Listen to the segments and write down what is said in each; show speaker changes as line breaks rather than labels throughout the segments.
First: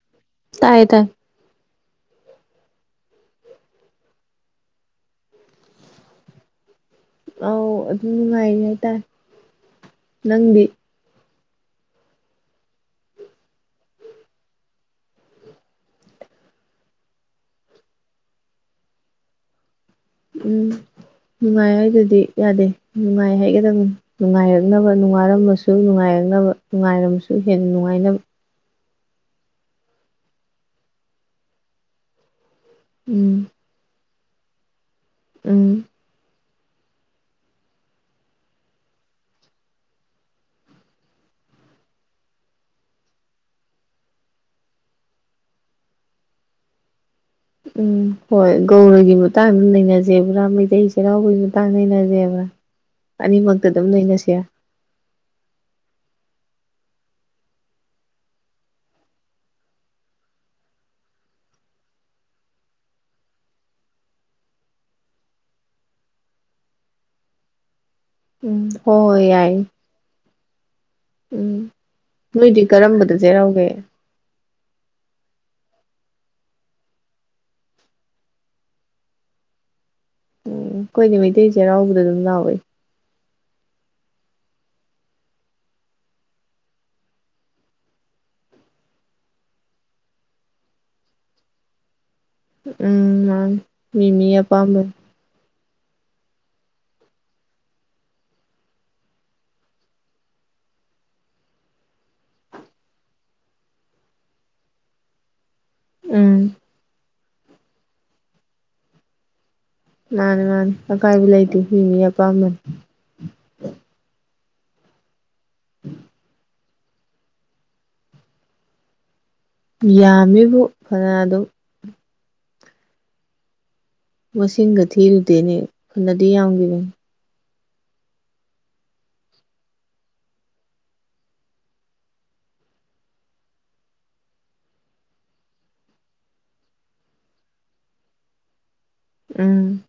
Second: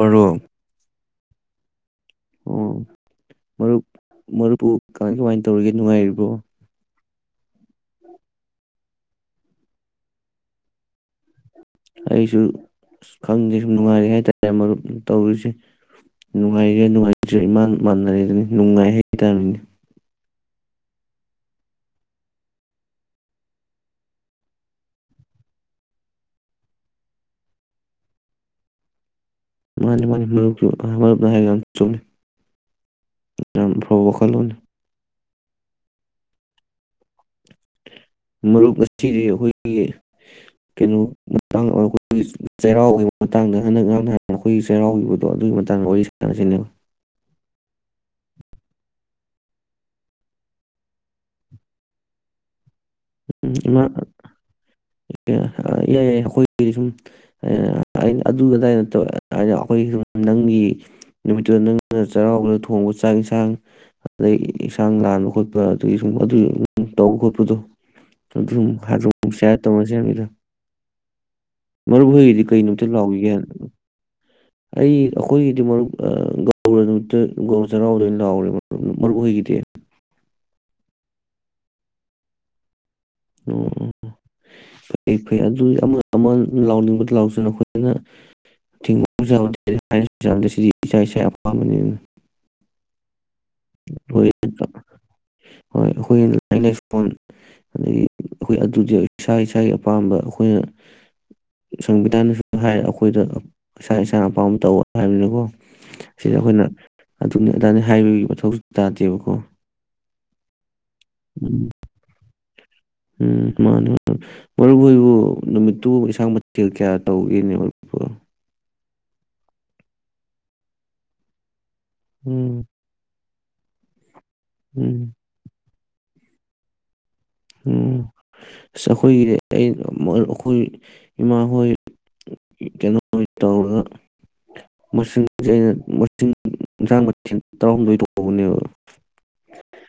ꯃꯔꯨꯞ
ꯇꯥꯏꯌꯦ ꯇꯥꯏ
ꯑꯣ ꯃꯔꯨꯞ ꯃꯔꯨꯞꯄꯨ ꯀꯃꯥꯏ ꯀꯃꯥꯏꯅ ꯇꯧꯔꯤꯒꯦ ꯅꯨꯡꯉꯥꯏꯔꯤꯕꯣ
ꯑꯥꯎ ꯑꯗꯨꯝ ꯅꯨꯡꯉꯥꯏꯔꯤ ꯍꯥꯏꯇꯥꯔꯦ ꯅꯪꯗꯤ
ꯑꯩꯁꯨ ꯈꯪꯗꯦ ꯁꯨꯝ ꯅꯨꯡꯉꯥꯏꯔꯦ ꯍꯥꯏ ꯇꯥꯔꯦ ꯃꯔꯨꯞ ꯇꯧꯔꯤꯁꯦ ꯅꯨꯡꯉꯥꯏꯔꯤꯔ ꯅꯨꯡꯉꯥꯏꯇ꯭ꯔꯤꯔ ꯏꯃꯥꯟ ꯃꯥꯟꯅꯔꯦꯗꯨꯅꯤ ꯅꯨꯡꯉꯥꯏ ꯍꯥꯏꯇꯥꯕꯅꯤ꯫
ꯎꯝ ꯅꯨꯡꯉꯥꯏ ꯍꯥꯏꯗꯗꯤ ꯌꯥꯗꯦ ꯅꯨꯡꯉꯥꯏ ꯍꯥꯏꯒꯗꯕ ꯅꯨꯡꯉꯥꯏꯔꯛꯅꯕ ꯅꯨꯡꯉꯥꯏꯔꯃꯁꯨ ꯅꯨꯡꯉꯥꯏꯔꯛꯅꯕ ꯅꯨꯡꯉꯥꯏꯔꯝꯃꯁꯨ ꯍꯦꯟꯅ ꯅꯨꯡꯉꯥꯏꯅꯕ
ꯃꯥꯅꯤ ꯃꯥꯅꯤ ꯃꯔꯨꯞ ꯃꯔꯨꯞꯅ ꯍꯥꯏꯔꯤ ꯃꯌꯥꯝꯗꯣ ꯌꯥꯝ ꯆꯨꯝꯃꯦ
ꯎꯝ
[unintelligible]
ꯎꯝ
ꯃꯔꯨꯞ ꯑꯁꯤꯁꯤꯗꯤ ꯑꯩꯈꯣꯏꯒꯤ ꯀꯩꯅꯣ ꯃꯇꯥꯡ ꯑꯩꯈꯣꯏꯒꯤ ꯆꯩꯔꯥꯎꯒꯤ ꯃꯇꯥꯡꯗ ꯍꯟꯗꯛꯥꯡ ꯅꯍꯥꯟꯅ ꯑꯩꯈꯣꯏꯒꯤ ꯆꯩꯔꯥꯎꯈꯤꯕꯗꯣ ꯑꯗꯨꯒꯤ ꯃꯇꯥꯡꯗ ꯋꯥꯔꯤ ꯁꯥꯟꯅꯁꯤꯅꯦ
ꯎꯝ ꯍꯣꯏ ꯒꯧꯔꯒꯤ ꯃꯇꯥꯡ ꯑꯗꯨꯝ ꯅꯩꯅꯖꯦꯕ꯭ꯔꯥ ꯃꯩꯇꯩ ꯆꯩꯔꯥꯎꯕꯒꯤ ꯃꯇꯥꯡ ꯅꯩꯅꯖꯦꯕ꯭ꯔꯥ ꯑꯅꯤꯃꯛꯇ ꯑꯗꯨꯝ ꯅꯩꯅꯥꯁꯤꯔꯥ꯫
[unintelligible] ꯏꯌꯥꯏ ꯌꯥꯏ ꯑꯩꯈꯣꯏꯒꯤꯗꯤ ꯁꯨꯝ ꯑꯩꯅ ꯑꯗꯨꯗꯥꯏꯠꯇꯧ ꯑꯩꯅ ꯑꯩꯈꯣꯏꯒꯤ ꯁꯨꯝ ꯅꯪꯒꯤ ꯅꯨꯃꯤꯠꯇꯨꯗ ꯅꯪꯅ ꯆꯩꯔꯥꯎꯕꯗ ꯊꯣꯡꯕ ꯆꯥꯛ ꯏꯟꯁꯥꯡ ꯑꯗꯗꯒꯤ ꯏꯟꯁꯥꯡ ꯂꯥꯟꯕ ꯈꯣꯠꯄ ꯑꯗꯨꯗꯒꯤ ꯁꯨꯝ ꯑꯗꯨꯒꯤ ꯇꯧꯕ ꯈꯣꯠꯄꯗꯣ
ꯎꯝ
[unintelligible]
ꯍꯣꯏ ꯍꯣꯏ ꯌꯥꯏ
ꯍꯥꯏꯕꯅꯤꯗ
ꯎꯝ
ꯃꯔꯨꯞ ꯍꯣꯏꯒꯤꯗꯤ ꯀꯩ
ꯅꯣꯏꯗꯤ
ꯅꯨꯃꯤꯠꯇ
ꯀꯔꯝꯕꯗ
ꯂꯥꯎꯈꯤꯒꯦ
ꯆꯦꯔꯥꯎꯒꯦ
ꯑꯩ ꯑꯩꯈꯣꯏꯒꯤꯗꯤ ꯃꯔꯨꯞ ꯒꯧꯔꯥ ꯅꯨꯃꯤꯠꯇ ꯒꯑꯧꯔꯥ ꯆꯩꯔꯥꯎꯗ ꯑꯣꯏꯅ ꯂꯥꯎꯔꯦ ꯃꯔꯨꯞ ꯑꯣꯏꯒꯤꯗꯤ
ꯎꯝ [unintelligible] ꯃꯩꯇꯩ ꯆꯩꯔꯥꯎꯕꯗ ꯑꯗꯨꯝ ꯂꯥꯎꯋꯏ
ꯑꯣ ꯐꯩ ꯐꯩ ꯑꯗꯨ ꯑꯃ ꯑꯃ ꯂꯥꯎꯅꯤꯡꯕꯗ ꯂꯥꯎꯁꯤꯅ ꯑꯩꯈꯣꯏꯅ ꯊꯤꯡꯕꯁꯨ ꯁꯤꯗꯤ ꯏꯁꯥ ꯏꯁꯥꯒꯤ ꯑꯄꯥꯝꯕꯅꯤꯅ
ꯎꯝ ꯃꯥꯅꯦ꯫ ꯃꯤꯃꯤ
ꯍꯣꯏ
ꯑꯄꯥꯝꯕꯅꯦ
ꯍꯣꯏ ꯑꯩꯈꯣꯏꯒꯤ ꯂꯥꯏꯅꯤꯡꯛ ꯂꯥꯏꯁꯣꯟ ꯑꯗꯒꯤ ꯑꯩꯈꯣꯏ ꯑꯗꯨꯗꯤ ꯏꯁꯥ ꯏꯁꯥꯒꯤ ꯑꯄꯥꯝꯕ ꯑꯩꯈꯣꯏꯅ ꯁꯪꯕꯤꯙꯥꯟꯗꯁꯨ ꯍꯥꯏꯔ ꯑꯩꯈꯣꯏꯗ ꯏꯁꯥ ꯏꯁꯥꯅ ꯑꯄꯥꯝꯕ ꯇꯧ ꯍꯥꯏꯕꯅꯤꯀꯣ ꯁꯤꯗ
ꯎꯝ
ꯑꯩꯈꯣꯏꯅ ꯑꯗꯨꯅꯦ ꯑꯗꯥꯅꯦ ꯍꯥꯏꯕꯒꯤ ꯃꯊꯧꯁꯨ ꯇꯥꯗꯦꯕꯀꯣ
ꯃꯥꯅꯦ ꯃꯥꯅꯦ ꯑꯀꯥꯏꯕ ꯂꯩꯇꯦ
ꯎꯝ
ꯃꯤ ꯃꯤ ꯑꯄꯥꯝꯕꯅꯤ [inaudible]
ꯎꯝ ꯃꯥꯅꯤ [inaudible] ꯃꯔꯨꯞꯍꯣꯏꯕꯨ ꯅꯨꯃꯤꯠꯇꯨ ꯏꯟꯁꯥꯡ [unintelligible] ꯀꯌꯥ ꯇꯧꯒꯦꯅꯦ [unintelligible]
ꯌꯥꯝꯃꯤꯕꯨ ꯐꯅ ꯑꯗꯨꯝ
ꯎꯝ
ꯃꯁꯤꯡꯒ
ꯎꯝ
ꯊꯤꯔꯨꯗꯦꯅꯦ ꯐꯅꯗꯤ ꯌꯥꯝꯒꯤꯕꯅꯤ
ꯎꯝ ꯑꯁ ꯑꯈꯣꯏꯒꯤꯗꯤ ꯑꯈꯣꯏ ꯏꯃꯥ ꯍꯣꯏ ꯀꯩꯅꯣ [unintelligible] ꯇꯧꯔꯒ ꯃꯁꯤꯡꯁꯦ ꯑꯩꯅ ꯃꯁꯤꯡ ꯏꯟꯁꯥꯡ ꯃꯊꯦꯜ ꯇꯔꯥꯍꯨꯝꯗꯣꯏ ꯇꯧꯕꯅꯦꯕ
ꯎꯝ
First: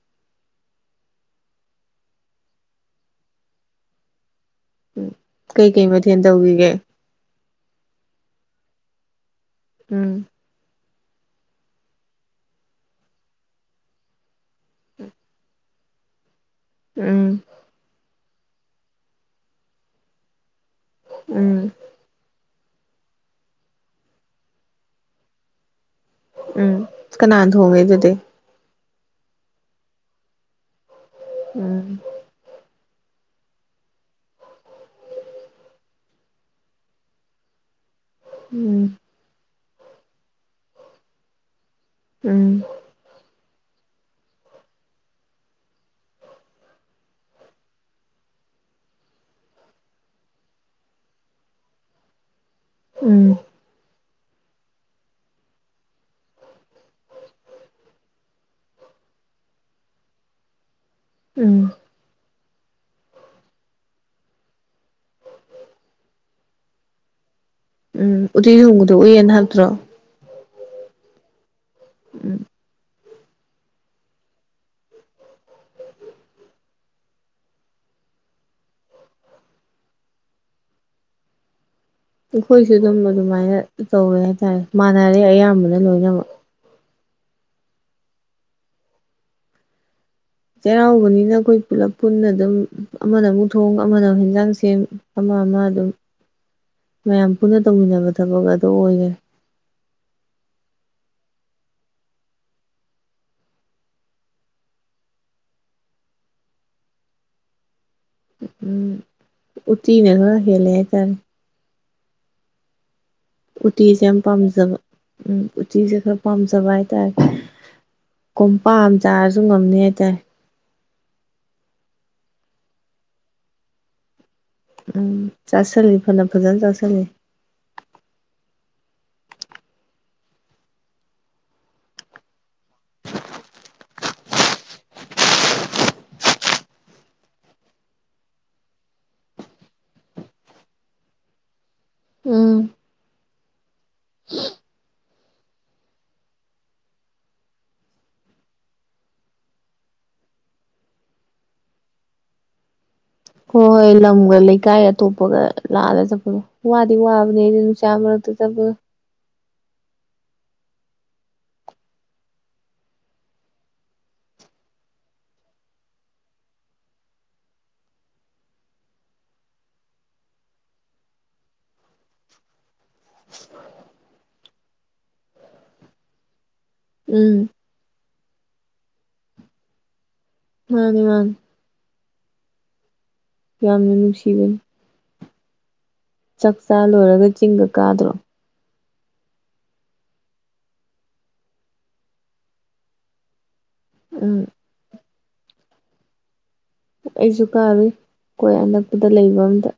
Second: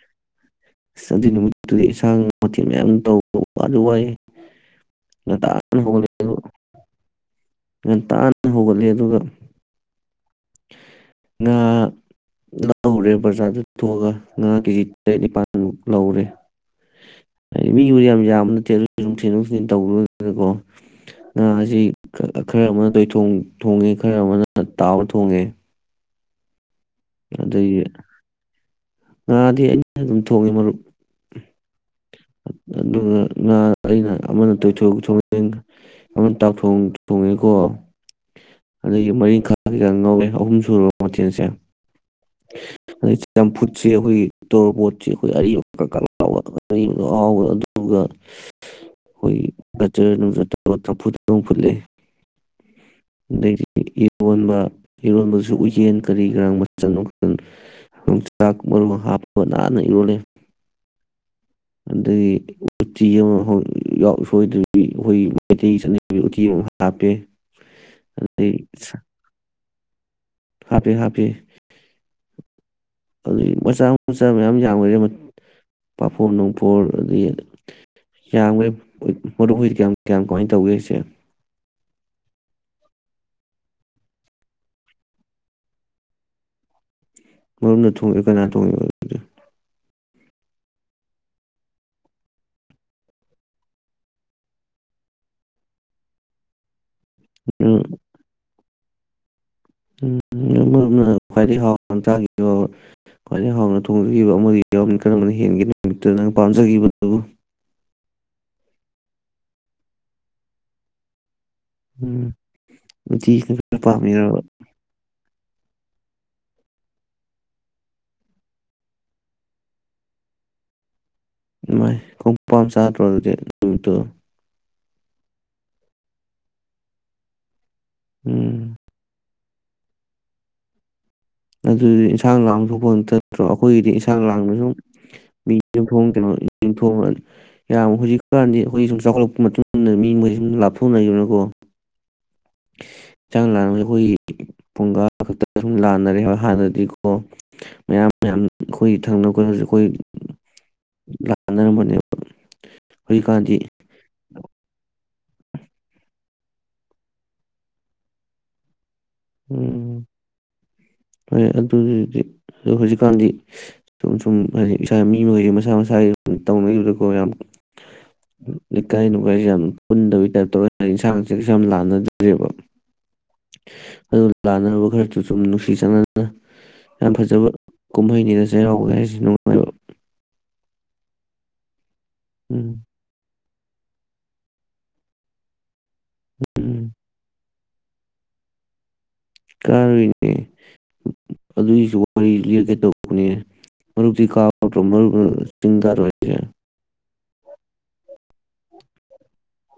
ꯑꯗꯨꯏ ꯅꯨꯃꯤꯠꯇꯨꯗꯤ ꯏꯟꯁꯥꯡ ꯃꯊꯦꯜ ꯃꯌꯥꯝ ꯇꯧꯕ ꯋꯥꯗꯤ ꯋꯥꯏꯍꯦ
ꯎꯝ ꯀꯩꯀꯩ ꯃꯊꯦꯜ
ꯑꯗꯨꯒ
ꯇꯧꯈꯤꯒꯦ
ꯉꯟꯇꯥꯅ ꯍꯧꯒꯠꯂꯦ ꯑꯗꯨꯒ
ꯎꯝ
ꯉꯥ ꯂꯧꯔꯦ ꯕꯖꯥꯔꯗ ꯊꯣꯛꯑꯒ ꯉꯥ ꯀꯦꯖꯤ ꯇꯔꯦꯠ ꯅꯤꯄꯥꯜꯃꯨꯛ ꯂꯧꯔꯦ
ꯎꯝ
ꯑ ꯃꯤꯕꯨꯗꯤ ꯌꯥꯝ ꯌꯥꯝꯅ [unintelligible] ꯊꯤꯟꯗꯣꯛ ꯊꯤꯟꯖꯤꯟ ꯇꯧꯕ [unintelligible] [unintelligible]
ꯎꯝ
ꯈꯔ ꯑꯃꯅ ꯇꯣꯏꯊꯣꯡ ꯊꯣꯡꯉꯦ ꯈꯔ ꯑꯃꯅ ꯇꯥꯎꯔ ꯊꯣꯡ ꯊꯣꯡꯉꯦ
ꯎꯝ꯫ ꯀꯅꯥꯅ
ꯑꯗꯒꯤ
ꯊꯣꯡꯉꯦ ꯑꯗꯨꯗꯤ
ꯉꯥꯗꯤ ꯑꯩꯅ ꯑꯗꯨꯝ ꯊꯣꯡꯉꯦ ꯃꯔꯨꯞ꯫
ꯎꯝ
ꯑꯗꯨꯒ ꯉꯥ ꯑꯩꯅ ꯑꯃꯅ ꯇꯣꯏꯊꯣꯡ ꯊꯣꯡꯉꯦ ꯑꯃꯅ ꯇꯥꯎꯊꯣꯡ ꯊꯣꯡꯉꯦꯀꯣ꯫
ꯎꯝ
ꯑꯗꯒꯤ ꯃꯔꯤꯈꯛ [unintelligible] ꯉꯧꯋꯦ ꯑꯍꯨꯝ ꯁꯨꯔꯕ ꯃꯊꯦꯜꯁꯦ
ꯎꯝ
[inaudible] ꯆꯝꯐꯨꯠ ꯁꯤ ꯑꯈꯣꯏꯒꯤ ꯇꯣꯔꯕꯣꯠꯁꯦ ꯑꯈꯣꯏ ꯑꯔꯤꯕ ꯀꯥꯛ ꯀꯥꯛ ꯂꯥꯎꯕ ꯑꯔꯤꯕꯗꯣ ꯑꯍꯥꯎꯕ ꯑꯗꯨꯒ ꯑꯈꯣꯏꯒꯤ [unintelligible] ꯆꯝꯐꯨꯠ ꯑꯝ ꯐꯨꯠꯂꯦ꯫
ꯎꯝ꯫
ꯑꯗꯩꯗꯤ ꯏꯔꯣꯟꯕ ꯏꯔꯣꯟꯕꯁꯨ ꯎꯌꯦꯟ ꯀꯔꯤ ꯀꯔꯥ ꯃꯆꯟ ꯃꯆꯟ [unintelligible] [unintelligible] ꯍꯥꯞꯄꯒ ꯅꯥꯟꯅ ꯏꯔꯣꯜꯂꯦ
ꯎꯝ
ꯑꯗꯩꯩ ꯎꯇꯤ ꯑꯃ ꯁꯣꯏꯗꯕꯤ ꯑꯩꯈꯣꯏ ꯃꯩꯇꯩꯒꯤ ꯆꯠꯅꯕꯤꯒꯤ ꯎꯇꯤ ꯑꯃ ꯍꯥꯞꯄꯦ [inaudible]
ꯎꯝ ꯎꯇꯤ ꯊꯣꯡꯕꯗꯣ ꯎꯏꯌꯦꯟ ꯍꯥꯞꯇ꯭ꯔꯣ
ꯍꯥꯄꯦ ꯍꯥꯄꯦ
ꯎꯝ
ꯑꯗꯨꯗꯩꯩ ꯃꯆꯥ ꯃꯆꯥ ꯃꯌꯥꯝ ꯌꯥꯝꯈ꯭ꯔꯦ ꯄꯥꯐꯣ ꯅꯨꯡꯐꯣꯜ ꯑꯗꯩ ꯌꯥꯝꯈ꯭ꯔꯦ ꯃꯔꯨꯞ ꯍꯣꯏꯗꯤ ꯀꯌꯥꯝ ꯀꯌꯥꯝ ꯀꯃꯥꯏꯅ ꯇꯧꯒꯦ ꯍꯥꯏꯁꯦ
ꯑꯩꯈꯣꯏꯁꯨ ꯑꯗꯨꯝ ꯑꯗꯨꯃꯥꯏꯅ ꯇꯧꯋꯦ ꯍꯥꯏꯇꯥꯔꯦ ꯃꯥꯟꯅꯔꯦ ꯑꯌꯥꯝꯕꯅ ꯂꯣꯏꯅꯃꯛ
ꯃꯔꯨꯞꯅ ꯊꯣꯡꯉꯤꯔꯣ ꯀꯅꯥ ꯊꯣꯡꯉꯤꯕ ꯑꯗꯨꯗꯤ
ꯆꯩꯔꯥꯎꯕꯅꯤꯅ ꯑꯩꯈꯣꯏ ꯄꯨꯂꯞ ꯄꯨꯟꯅ ꯑꯗꯨꯝ ꯑꯃꯅ ꯑꯃꯨꯛ ꯊꯣꯡ ꯑꯃꯅ ꯑꯃꯨꯛ ꯍꯦꯟꯖꯥꯡ ꯁꯦꯝ ꯑꯃ ꯑꯃ ꯑꯗꯨꯝ ꯃꯌꯥꯝ ꯄꯨꯨꯟꯅ ꯇꯧꯃꯤꯟꯅꯕ ꯊꯕꯛ ꯑꯣꯏꯔꯦ
ꯎꯝꯣꯝ ꯈ꯭ꯋꯥꯏꯗꯒꯤꯩ ꯍꯥꯎꯅ ꯇꯥꯈꯤꯕ ꯈ꯭ꯋꯥꯏꯗꯒꯤ ꯍꯥꯎꯅ ꯊꯣꯡꯖꯈꯤꯕ ꯑꯃꯗꯤ ꯌꯥꯎ ꯀꯔꯝꯕꯅ ꯍꯦꯟꯒꯦ ꯅꯨꯃꯤꯠꯇ ꯅꯪ ꯄꯥꯝꯖꯈꯤꯕꯗꯨꯕꯨ [inaudible]
ꯎꯝ ꯎꯇꯤꯅ ꯈꯔ ꯈꯦꯂꯦ ꯍꯥꯏ ꯇꯥꯔꯦ
ꯎꯝ ꯎꯇꯤꯅ ꯈꯔ
ꯎꯇꯤꯁꯦ ꯌꯥꯝ
ꯄꯥꯝꯃꯤꯔꯕ
ꯄꯥꯝꯖꯕ ꯎꯝ ꯎꯇꯤꯁꯦ ꯈꯔ ꯄꯥꯝꯖꯕ ꯍꯥꯏꯇꯥꯔꯦ ꯀꯨꯝꯄꯥꯛ ꯑꯃ ꯆꯥꯔꯁꯨ ꯉꯝꯅꯤ ꯍꯥꯏꯇꯥꯔꯦ
ꯥꯏꯃꯥꯏ ꯀꯣꯝꯄꯥꯛ ꯆꯥꯗ꯭ꯔꯣ ꯑꯗꯨꯗꯤ ꯅꯨꯃꯤꯠꯇꯣ
ꯎꯝ ꯆꯥꯁꯜꯂꯤ ꯐꯅ ꯐꯖꯅ ꯆꯥꯁꯜꯂꯤ
ꯎꯝ ꯑꯗꯨꯗꯤ ꯏꯟꯁꯥꯡ ꯂꯥꯡꯊꯣꯛꯄ ꯆꯠꯇ꯭ꯔꯣ ꯑꯩꯈꯣꯏꯒꯤꯗꯤ ꯏꯟꯁꯥꯡ ꯂꯥꯡꯅ ꯁꯨꯝ ꯃꯤ ꯌꯨꯝꯊꯣꯡ ꯀꯩꯅꯣ ꯌꯨꯝꯊꯣꯡ ꯌꯥꯝ ꯍꯧꯖꯤꯛꯀꯥꯟꯗꯤ ꯑꯩꯈꯣꯏꯒꯤ ꯁꯨꯝ ꯆꯥꯎꯈꯠꯂꯛꯄ ꯃꯇꯨꯡ ꯏꯟꯅ ꯃꯤ ꯃꯩ ꯁꯨꯝ ꯂꯥꯞꯊꯣꯛꯅꯈꯤꯕꯅꯀꯣ
ꯎꯝ
ꯌꯦꯟꯁꯥꯡ ꯂꯥꯟꯅꯕꯁꯦ ꯑꯩꯈꯣꯏꯒꯤ ꯐꯨꯡꯒꯥ ꯈꯛꯇꯪ ꯑꯗꯨꯨꯝ ꯂꯥꯟꯅꯔꯦꯕ ꯍꯥꯟꯅꯗꯤꯀꯣ ꯃꯌꯥꯝ ꯃꯌꯥꯝ ꯑꯩꯈꯣꯏꯒꯤ ꯊꯪꯅꯕ ꯈꯣꯠꯅꯕꯁ ꯑꯩꯈꯣꯏ ꯂꯥꯟꯅꯔꯝꯕꯅꯦꯕ ꯍꯧꯖꯤꯛꯀꯥꯟꯗꯤ
ꯍꯣ ꯍꯣꯏ ꯂꯝꯒ ꯂꯩ ꯀꯥꯏ ꯑꯇꯣꯞꯄꯒ ꯂꯥꯜꯂ ꯆꯠꯄꯗꯣ ꯋꯥꯗꯤ ꯋꯥꯕꯅꯦꯍꯦ ꯅꯨꯡꯁꯥ ꯃꯔꯛꯇ ꯆꯠꯄꯗꯣ
ꯎꯝ ꯍꯣꯏ ꯑꯗꯨꯒꯤꯗꯤ ꯑꯗꯨ ꯍꯧꯖꯤꯛꯀꯥꯟꯗꯤ ꯁꯨꯝ ꯁꯨꯝ ꯍꯥꯏꯗꯤ ꯏꯁꯥ ꯃꯤ ꯃꯈꯩꯁꯦ ꯃꯁꯥ ꯃꯁꯥꯒꯤ ꯇꯧꯅꯈꯤꯕꯗꯀꯣ ꯌꯥꯝ ꯂꯩꯀꯥꯏ ꯅꯨꯡꯒꯥꯏꯁꯦ ꯌꯥꯝ ꯄꯨꯟꯗꯕꯩ ꯇꯥꯏꯞ ꯇꯧꯋꯦ ꯍꯥꯏꯗꯤ ꯏꯟꯁꯥꯡꯁꯦꯁꯨ ꯌꯥꯝ ꯂꯥꯟꯅꯗ꯭ꯔꯦꯕ ꯑꯗꯨ ꯂꯥꯟꯅꯔꯕ ꯈꯔꯁꯨ ꯁꯨꯝ ꯅꯨꯡꯁꯤ ꯅꯨꯡꯁꯤ ꯆꯥꯟꯅꯅ ꯌꯥꯝ
ꯎꯝ
ꯐꯖꯕ ꯀꯨꯝꯍꯩ ꯅꯤꯗ ꯆꯩꯔꯥꯎꯕ ꯍꯥꯏꯔꯤꯁꯦ ꯅꯨꯡꯉꯥꯏꯕ
ꯃꯥꯅꯤ ꯃꯥꯅꯤ
ꯎꯝ
ꯌꯥꯝꯅ ꯅꯨꯡꯁꯤꯕꯅꯤ ꯆꯥꯛꯆꯥꯥ
ꯎꯝ
ꯂꯣꯏꯔꯒ ꯆꯤꯡꯒ ꯀꯥꯗ꯭ꯔꯣ
ꯀꯥꯔꯨꯏꯌꯦ ꯑꯗꯨꯒꯤꯁꯨ ꯋꯥꯔꯤ ꯂꯤꯔꯛꯀꯦ ꯇꯧꯕꯅꯦ ꯃꯔꯨꯞꯇꯤ
ꯎꯝ
ꯀꯥꯗꯔ꯭ꫭ ꯃꯥꯔꯨꯞꯅ ꯑꯁ ꯆꯤꯡ ꯀꯗꯔ꯭ꫭ ꯍꯥꯏꯁꯦ
ꯑꯩꯁꯨ ꯀꯥꯔꯨꯏ ꯈꫭꯏ ꯑꯅꯛꯄꯗ ꯂꯩꯕ ꯑꯝꯗ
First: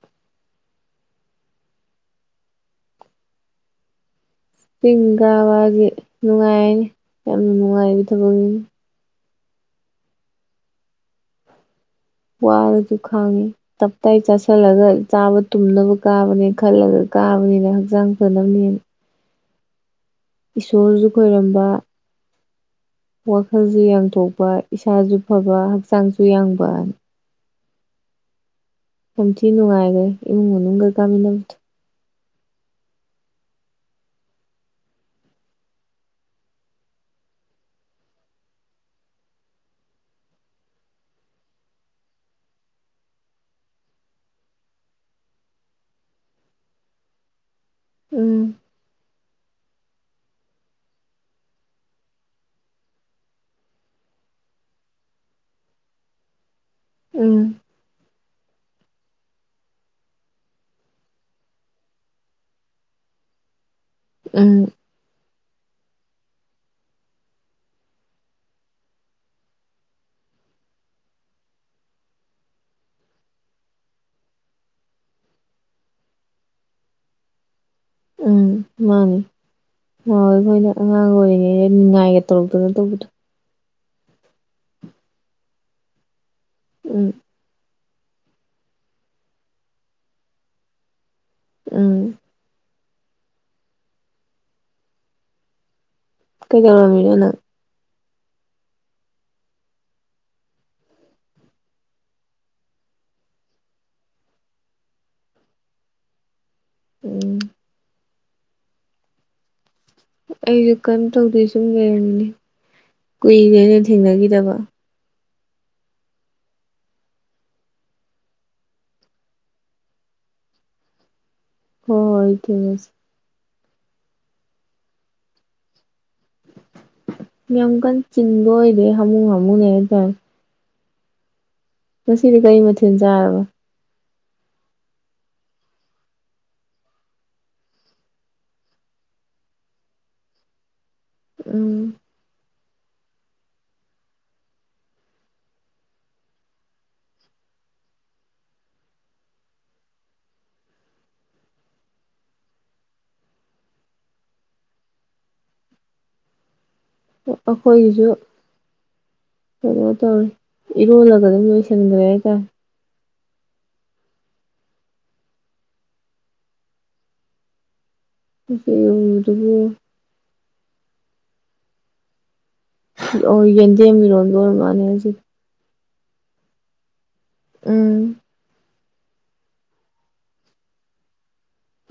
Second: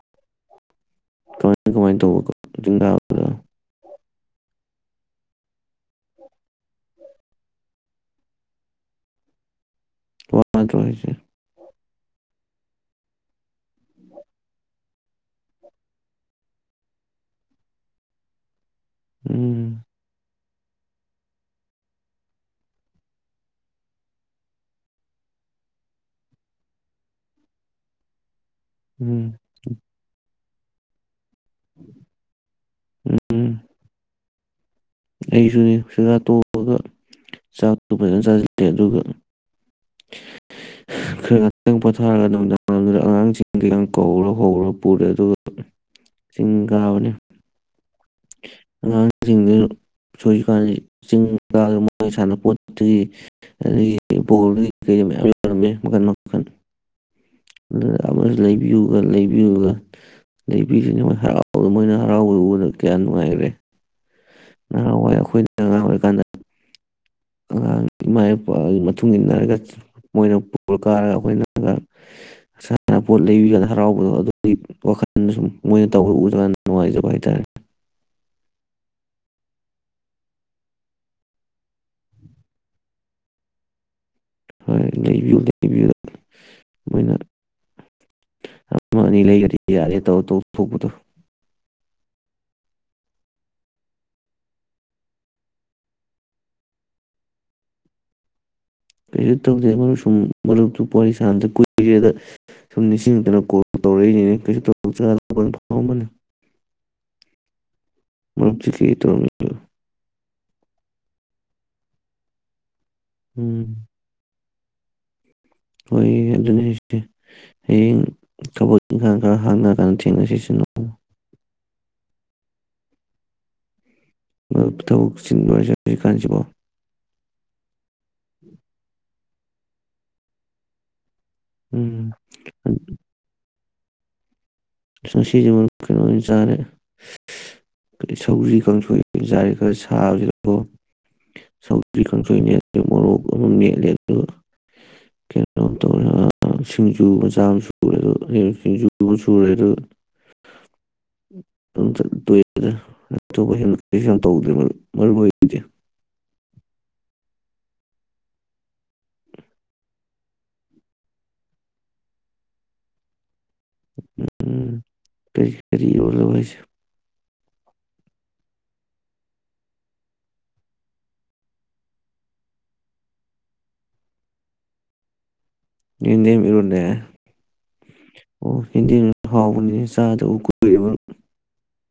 ꯀꯃꯥꯏ ꯀꯃꯥꯏꯅ ꯇꯧꯕ ꯆꯤꯡ ꯀꯥꯕꯗꯣ
ꯆꯤꯡ ꯀꯥꯕꯁꯤ ꯅꯨꯡꯉꯥꯏ ꯌꯥꯝ ꯅꯨꯡꯉꯥꯢ ꯑꯗꯨꯝ
ꯋꯥ꯭ꯗꯔꯣ ꯍꯥꯢꯁꯦ
ꯋꯥꯔꯁꯨ ꯈꯥꯡꯉꯤ ꯇꯞꯇꯥꯏ ꯆꯥꯁꯤꯜꯂꯒ ꯆꯥꯕ ꯇꯨꯝꯅꯕ ꯀꯥꯕꯅꯦ ꯈꯜꯂꯒ ꯀꯥꯕꯅꯤꯅ ꯍꯛꯆꯥꯡ ꯐꯅꯕꯅꯦꯅ
ꯎꯝ
ꯏꯁꯣꯔꯁꯨ ꯈꯣꯏꯔꯝꯕ ꯋꯥꯈꯜꯁꯨ ꯌꯥꯡꯊꯣꯛꯄ ꯏꯁꯥꯁꯨ ꯐꯕ ꯍꯛꯆꯥꯡꯁꯨ ꯌꯥꯡꯕ [unintelligible]
ꯎꯝ
ꯅꯨꯡꯉꯥꯏ [unintelligible] ꯏꯃꯨꯡ ꯃꯅꯨꯡꯒ [unintelligible]
ꯎꯝ ꯑꯩꯁꯨꯅꯤ ꯁꯒꯥꯥ ꯇꯣꯛꯑꯒ ꯆꯥꯛꯇꯨ ꯐꯖꯅ ꯆꯥꯁꯤꯜꯂꯦ ꯑꯗꯨꯒ ꯈꯔ ꯉꯇꯪ ꯄꯣꯊꯥꯔꯒ ꯅꯨꯃꯤꯗꯥꯡꯏꯗꯨꯗ ꯑꯉꯥꯡꯁꯤꯡ ꯀꯩꯀ ꯀꯧꯔ ꯍꯧꯔ ꯄꯨꯔꯦ ꯑꯗꯨꯒ ꯆꯤꯡ ꯀꯥꯕꯅꯤ [unintelligible]
ꯎꯝ
[unintelligible] [unintelligible] ꯆꯤꯡꯗ ꯃꯣꯏ ꯁꯥꯟꯅꯄꯣꯠꯇꯒꯤ ꯑꯗꯒꯤ ꯕꯣꯜꯒꯤ ꯀꯩ ꯃꯌꯥꯝ ꯌꯥꯎꯔꯝꯃꯦ ꯃꯈꯟ ꯃꯈꯟ
ꯎꯝ
ꯎꯝ [unintelligible] ꯂꯩꯕꯤꯌꯨꯒ ꯂꯩꯕꯤꯌꯨꯒ ꯂꯩꯕꯤꯁꯤꯅ ꯃꯣꯏ ꯍꯔꯥꯎ ꯃꯣꯏꯅ ꯍꯔꯥꯎꯕ ꯎꯕꯗ ꯀꯌꯥ ꯅꯨꯡꯉꯥꯏꯒꯔꯦ
ꯎꯝ
ꯅꯪ ꯑꯉꯥꯡ ꯑꯣꯏꯔꯤꯀꯥꯟꯗ ꯑꯉꯥꯡ ꯏꯃꯥꯄꯥ ꯃꯇꯨꯡ ꯏꯟꯅꯔꯒ ꯃꯣꯏꯅ ꯄꯨꯔ ꯀꯥꯔꯒ ꯑꯩꯈꯣꯏꯅꯔ ꯁꯥꯟꯅ ꯄꯣꯠ ꯂꯩꯕꯤ ꯀꯥꯟꯅ ꯍꯔꯥꯎꯕꯗꯣ ꯑꯗꯨꯒꯤ ꯋꯥꯈꯜ ꯁꯨꯝ ꯃꯣꯏꯅ ꯇꯧꯕ ꯎꯗ ꯀꯥꯟꯗ ꯅꯨꯡꯉꯥꯏꯖꯕ ꯍꯥꯏꯇꯥꯥꯔꯦ
ꯃꯥꯅꯦ [unintelligible] ꯑꯉꯥꯡ ꯑꯣꯏꯔꯤꯉꯩ ꯅꯤꯉꯥꯏꯒꯦ ꯇꯧꯗꯅ ꯇꯧꯕꯗꯣ
ꯍꯣꯏ ꯂꯩꯕꯤꯌꯨ ꯂꯩꯕꯤꯌꯨ
ꯎꯝ
ꯃꯣꯏꯅ ꯑꯃ ꯑꯅꯤ ꯂꯩꯔꯗꯤ ꯌꯥꯔꯦ ꯇꯧꯔꯒ ꯇꯣꯛꯊꯣꯛꯄꯗꯣ ꯫
ꯎꯝ ꯀꯩꯗꯧꯔꯝꯃꯤꯅꯣ ꯅꯪ
ꯀꯩꯁꯨ ꯇꯧꯗꯦ ꯃꯔꯨꯞ ꯁꯨꯝ ꯃꯔꯨꯞꯇꯨ ꯋꯥꯔꯤ ꯁꯥꯟꯗ ꯀꯨꯏꯔꯦꯗ ꯁꯨꯝ ꯅꯤꯡꯁꯤꯡꯗꯅ ꯀꯣꯜ ꯇꯧꯔꯛꯏꯁꯤꯅꯦ ꯀꯩꯁꯨ [unintelligible]
ꯎꯝ
[unintelligible]
ꯑꯩꯁꯨ ꯀꯩꯅꯝ ꯇꯧꯗꯣꯏ ꯁꯨꯝ ꯂꯩꯔꯝꯃꯤꯅꯦ
ꯎꯝ
ꯀꯨꯏꯔꯦꯅꯦ ꯊꯦꯡꯅꯒꯤꯗꯕ꯫
[unintelligible] ꯑꯗꯨꯗꯤ ꯍꯌꯦꯡ ꯊꯕꯛ ꯏꯪꯈꯥꯡꯒ ꯍꯥꯡꯉꯥ ꯀꯥꯟꯗ ꯊꯦꯡꯅꯁꯤ
ꯍꯣ ꯍꯣꯏ ꯊꯦꯡꯅꯖꯤ꯫
ꯊꯕꯛ ꯆꯤꯟ [unintelligible]
ꯌꯥꯝ ꯀꯟ ꯆꯤꯟꯕ ꯑꯣꯏꯗꯦ ꯍꯥꯃꯨ [unintelligible] [unintelligible]
ꯎꯝ
ꯉꯁꯤꯗꯤ ꯀꯔꯤ ꯃꯊꯦꯜ ꯆꯥꯔꯕ
[unintelligible] ꯃꯔ ꯀꯩꯅꯣ ꯑꯣꯏꯅ ꯆꯥꯔꯦ ꯁꯧꯖꯤꯔꯤ ꯀꯥꯡꯁꯣꯏ ꯑꯣꯏꯅ ꯆꯥꯔꯦ ꯈꯔ ꯁꯥꯕꯁꯤꯗꯣ
ꯎꯝ
ꯁꯧꯖꯤ ꯀꯥꯡꯁꯣꯏ ꯅꯦꯂꯦ ꯃꯣꯔꯣꯛ ꯑꯃ ꯅꯦꯠꯂꯦ ꯑ ꯀꯩꯅꯣ ꯇꯧꯔꯦ ꯁꯤꯡꯖꯨ ꯃꯆꯥ ꯑꯃ ꯁꯨꯔꯦ ꯁꯤꯡꯖꯨ ꯑꯃ ꯁꯨꯔꯦ [unintelligible]
ꯑꯩꯈꯣꯏꯒꯤꯁꯨ ꯀꯩꯅꯣ ꯇꯧꯔꯦ ꯏꯔꯣꯜꯂꯒ ꯑꯗꯨꯝ ꯂꯣꯏꯁꯤꯟꯈ꯭ꯔꯦ ꯍꯥꯏꯇꯥꯔꯦ
ꯎꯝ ꯀꯔꯤ ꯀꯔꯤ [unintelligible]
[unintelligible] ꯑꯣ ꯌꯦꯗꯦꯝ ꯏꯔꯣꯟꯕ ꯑꯣꯏꯔꯃꯥꯜꯂꯦ ꯉꯁꯤ꯫
ꯌꯦꯟꯗꯦꯝ ꯏꯔꯣꯜꯂꯦ꯫
ꯎꯝ
ꯌꯦꯟꯗꯤ ꯍꯥꯎꯕꯅꯤꯍꯦ ꯆꯥꯗꯕ ꯀꯨꯏꯔꯦꯕꯨꯟ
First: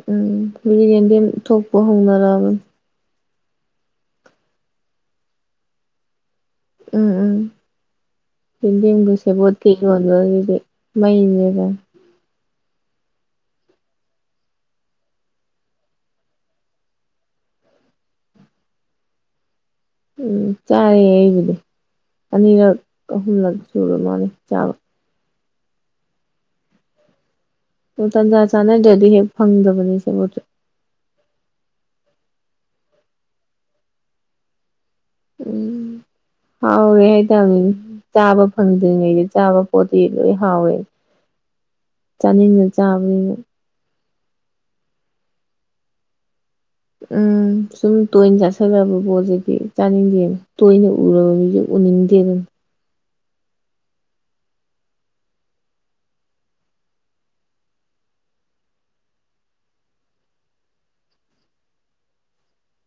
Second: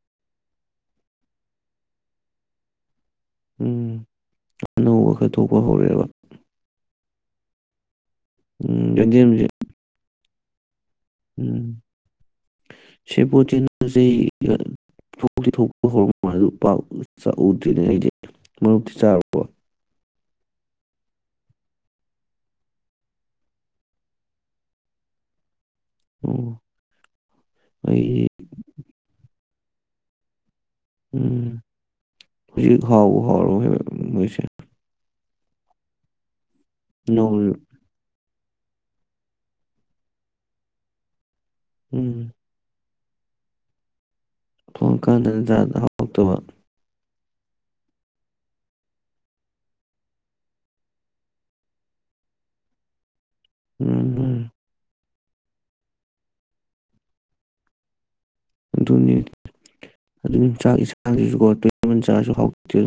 ꯎꯝ [unintelligible] ꯌꯦꯟꯗꯦꯝ ꯊꯣꯛꯄ ꯍꯧꯅꯔꯛꯑꯕꯅꯤ꯫
ꯎꯝ ꯑꯅꯧꯕ ꯈꯔ ꯊꯣꯛꯄ ꯍꯧꯔꯛꯑꯦꯕ
ꯎꯝ ꯎꯝ꯫
ꯎꯝ
ꯌꯦꯟꯗꯦꯝꯒ
ꯌꯦꯟꯗꯦꯝꯁꯦ
ꯁꯦꯕꯣꯠꯀ ꯏꯔꯣꯝꯕꯅꯤ [unintelligible] ꯃꯩꯅꯦꯕ
ꯁꯦꯕꯣꯠꯇꯤ [unintelligible] ꯆꯍꯤꯒ ꯊꯣꯛꯇꯤ ꯊꯣꯛꯄ ꯍꯣꯔꯕ ꯃꯥꯜꯂꯤ ꯄꯥ ꯆꯥ ꯎꯗ꯭ꯔꯤ ꯍꯥꯏꯗꯤ ꯃꯔꯨꯞꯇꯤ ꯆꯥꯔꯕꯣ
ꯎꯝ ꯆꯥꯔꯦ ꯑꯩꯕꯨꯗꯤ ꯑꯅꯤꯔꯛ ꯑꯍꯨꯝꯂꯛ ꯁꯨꯔ ꯃꯥꯜꯂꯦ ꯆꯥꯕ꯫
ꯎꯝ꯫
ꯇꯟꯖꯥ ꯆꯥꯟꯅꯗ꯭ꯔꯦ ꯑꯗꯨꯒꯤꯅꯤ꯫ ꯐꯪꯗꯕꯅꯤ ꯁꯦꯕꯣꯠꯁꯨ
ꯎꯝ ꯍꯧꯖꯤꯛ ꯍꯥꯎꯕꯨ ꯍꯥꯎꯔꯕꯣ ꯁꯦꯕꯣꯠꯁꯦ
ꯎꯝ꯫ ꯍꯥꯎꯏ ꯍꯥꯏ
ꯅꯧꯔꯤ
ꯇꯅꯤꯅꯦ ꯆꯥꯕ ꯐꯪꯗ꯭ꯔꯤꯉꯩꯗ ꯆꯥꯕ ꯄꯣꯠꯇꯤ ꯂꯣꯏ ꯍꯥꯎꯋꯦ
ꯎꯝ
ꯆꯥꯅꯤꯡꯉ ꯆꯥꯕꯅꯤꯅ
ꯊꯣꯡꯀꯥꯟꯗ ꯏꯖꯥꯡꯗ ꯍꯥꯎꯇꯕ
ꯎꯝ ꯁꯨꯝ ꯇꯣꯏꯅ ꯆꯥꯁꯤꯜꯂꯛꯑꯕ ꯄꯣꯠꯇꯨꯗꯤ ꯆꯥꯅꯤꯡꯗꯦꯅ ꯇꯣꯏꯅ ꯎꯔꯕ ꯃꯤꯁꯨ ꯎꯅꯤꯡꯗꯦ ꯑꯗꯨꯅꯤ
ꯎꯝ ꯎꯝ ꯑꯗꯨꯅꯤ ꯑꯗꯨ ꯆꯥꯛ ꯌꯦꯟꯁꯥꯡꯁꯤꯁꯨ ꯆꯥꯛꯁꯨ ꯍꯥꯎꯇꯦ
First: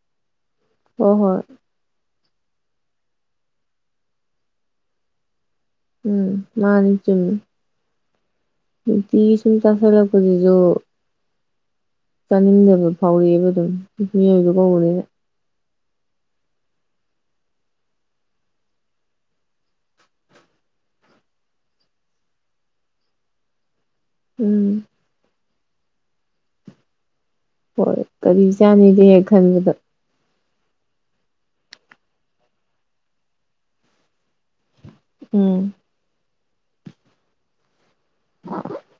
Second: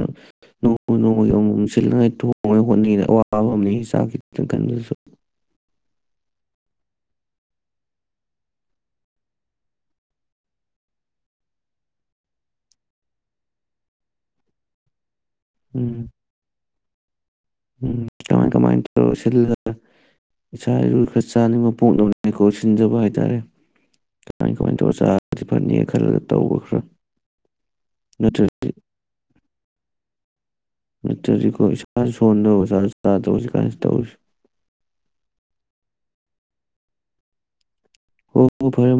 ꯅꯣꯡ ꯅꯣꯡ
ꯍꯣꯏ
ꯃ ꯒꯤ
ꯍꯣꯏ
ꯑꯃꯨꯛ ꯃꯨꯛ ꯁꯤꯜꯂꯒ ꯍꯣꯡꯗꯤ ꯍꯣꯡꯗꯦ ꯑꯋꯥꯕ ꯑꯃꯅꯤ ꯆꯥꯕ ꯀꯟꯁꯨ
ꯎꯝ ꯃꯥꯅꯤ ꯆꯨꯝꯃꯤ ꯅꯨꯡꯇꯤꯒꯤ ꯁꯨꯝ ꯆꯥꯁꯤꯜꯂꯛꯄꯁꯤꯁꯨ ꯆꯥꯅꯤꯡꯗꯕ ꯐꯥꯎꯢꯕ ꯑꯗꯨꯝ ꯃꯤꯑꯣꯏꯕ ꯀꯧꯕꯅꯤꯅ
ꯎꯝ ꯎꯝ ꯀꯃꯥꯏ ꯀꯃꯥꯏ ꯇꯧꯔꯒ ꯁꯤꯜꯂꯒ ꯏꯁꯥꯅ ꯈꯔ ꯆꯥꯅꯤꯡꯕ ꯀꯣ ꯁꯤꯟꯖꯕ ꯍꯥꯏ ꯇꯔꯦ ꯀꯃꯥꯏ ꯀꯃꯥꯏ
ꯎꯝ
ꯇꯧꯔ ꯆꯥꯏ ꯐꯥꯅꯦ ꯈꯜꯂꯒ ꯇꯧꯕ ꯈ꯭ꯔ
ꯍꯣꯏ ꯀꯔꯤ ꯆꯥꯅꯤꯒꯦ ꯈꯟꯕꯗ
ꯅꯠꯇꯔꯗꯤꯀꯣ ꯏꯁꯥ ꯁꯣꯟꯗ ꯆꯥꯁꯨ ꯆꯥꯗꯕ ꯇꯧꯔꯤ ꯀꯥꯟꯁꯦ
ꯎꯝ
ꯍꯣ ꯐꯔꯦ ꯐꯔꯦ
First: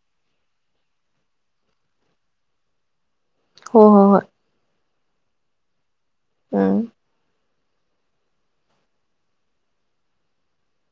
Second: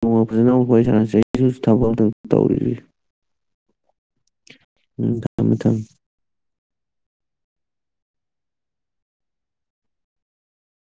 ꯅꯣꯡꯃ ꯐꯖꯟꯅ ꯋꯥꯔꯤ ꯁꯥꯟꯅꯔꯁꯤ ꯑꯩꯁꯨ ꯊꯕꯛ ꯑꯃꯇ ꯇꯧꯔꯨꯈꯤꯒꯦ
ꯍꯣꯏ ꯍꯣꯏ ꯍꯣꯏ
ꯎꯝ ꯊꯝꯃꯦ ꯊꯝꯃꯦ
ꯑꯪ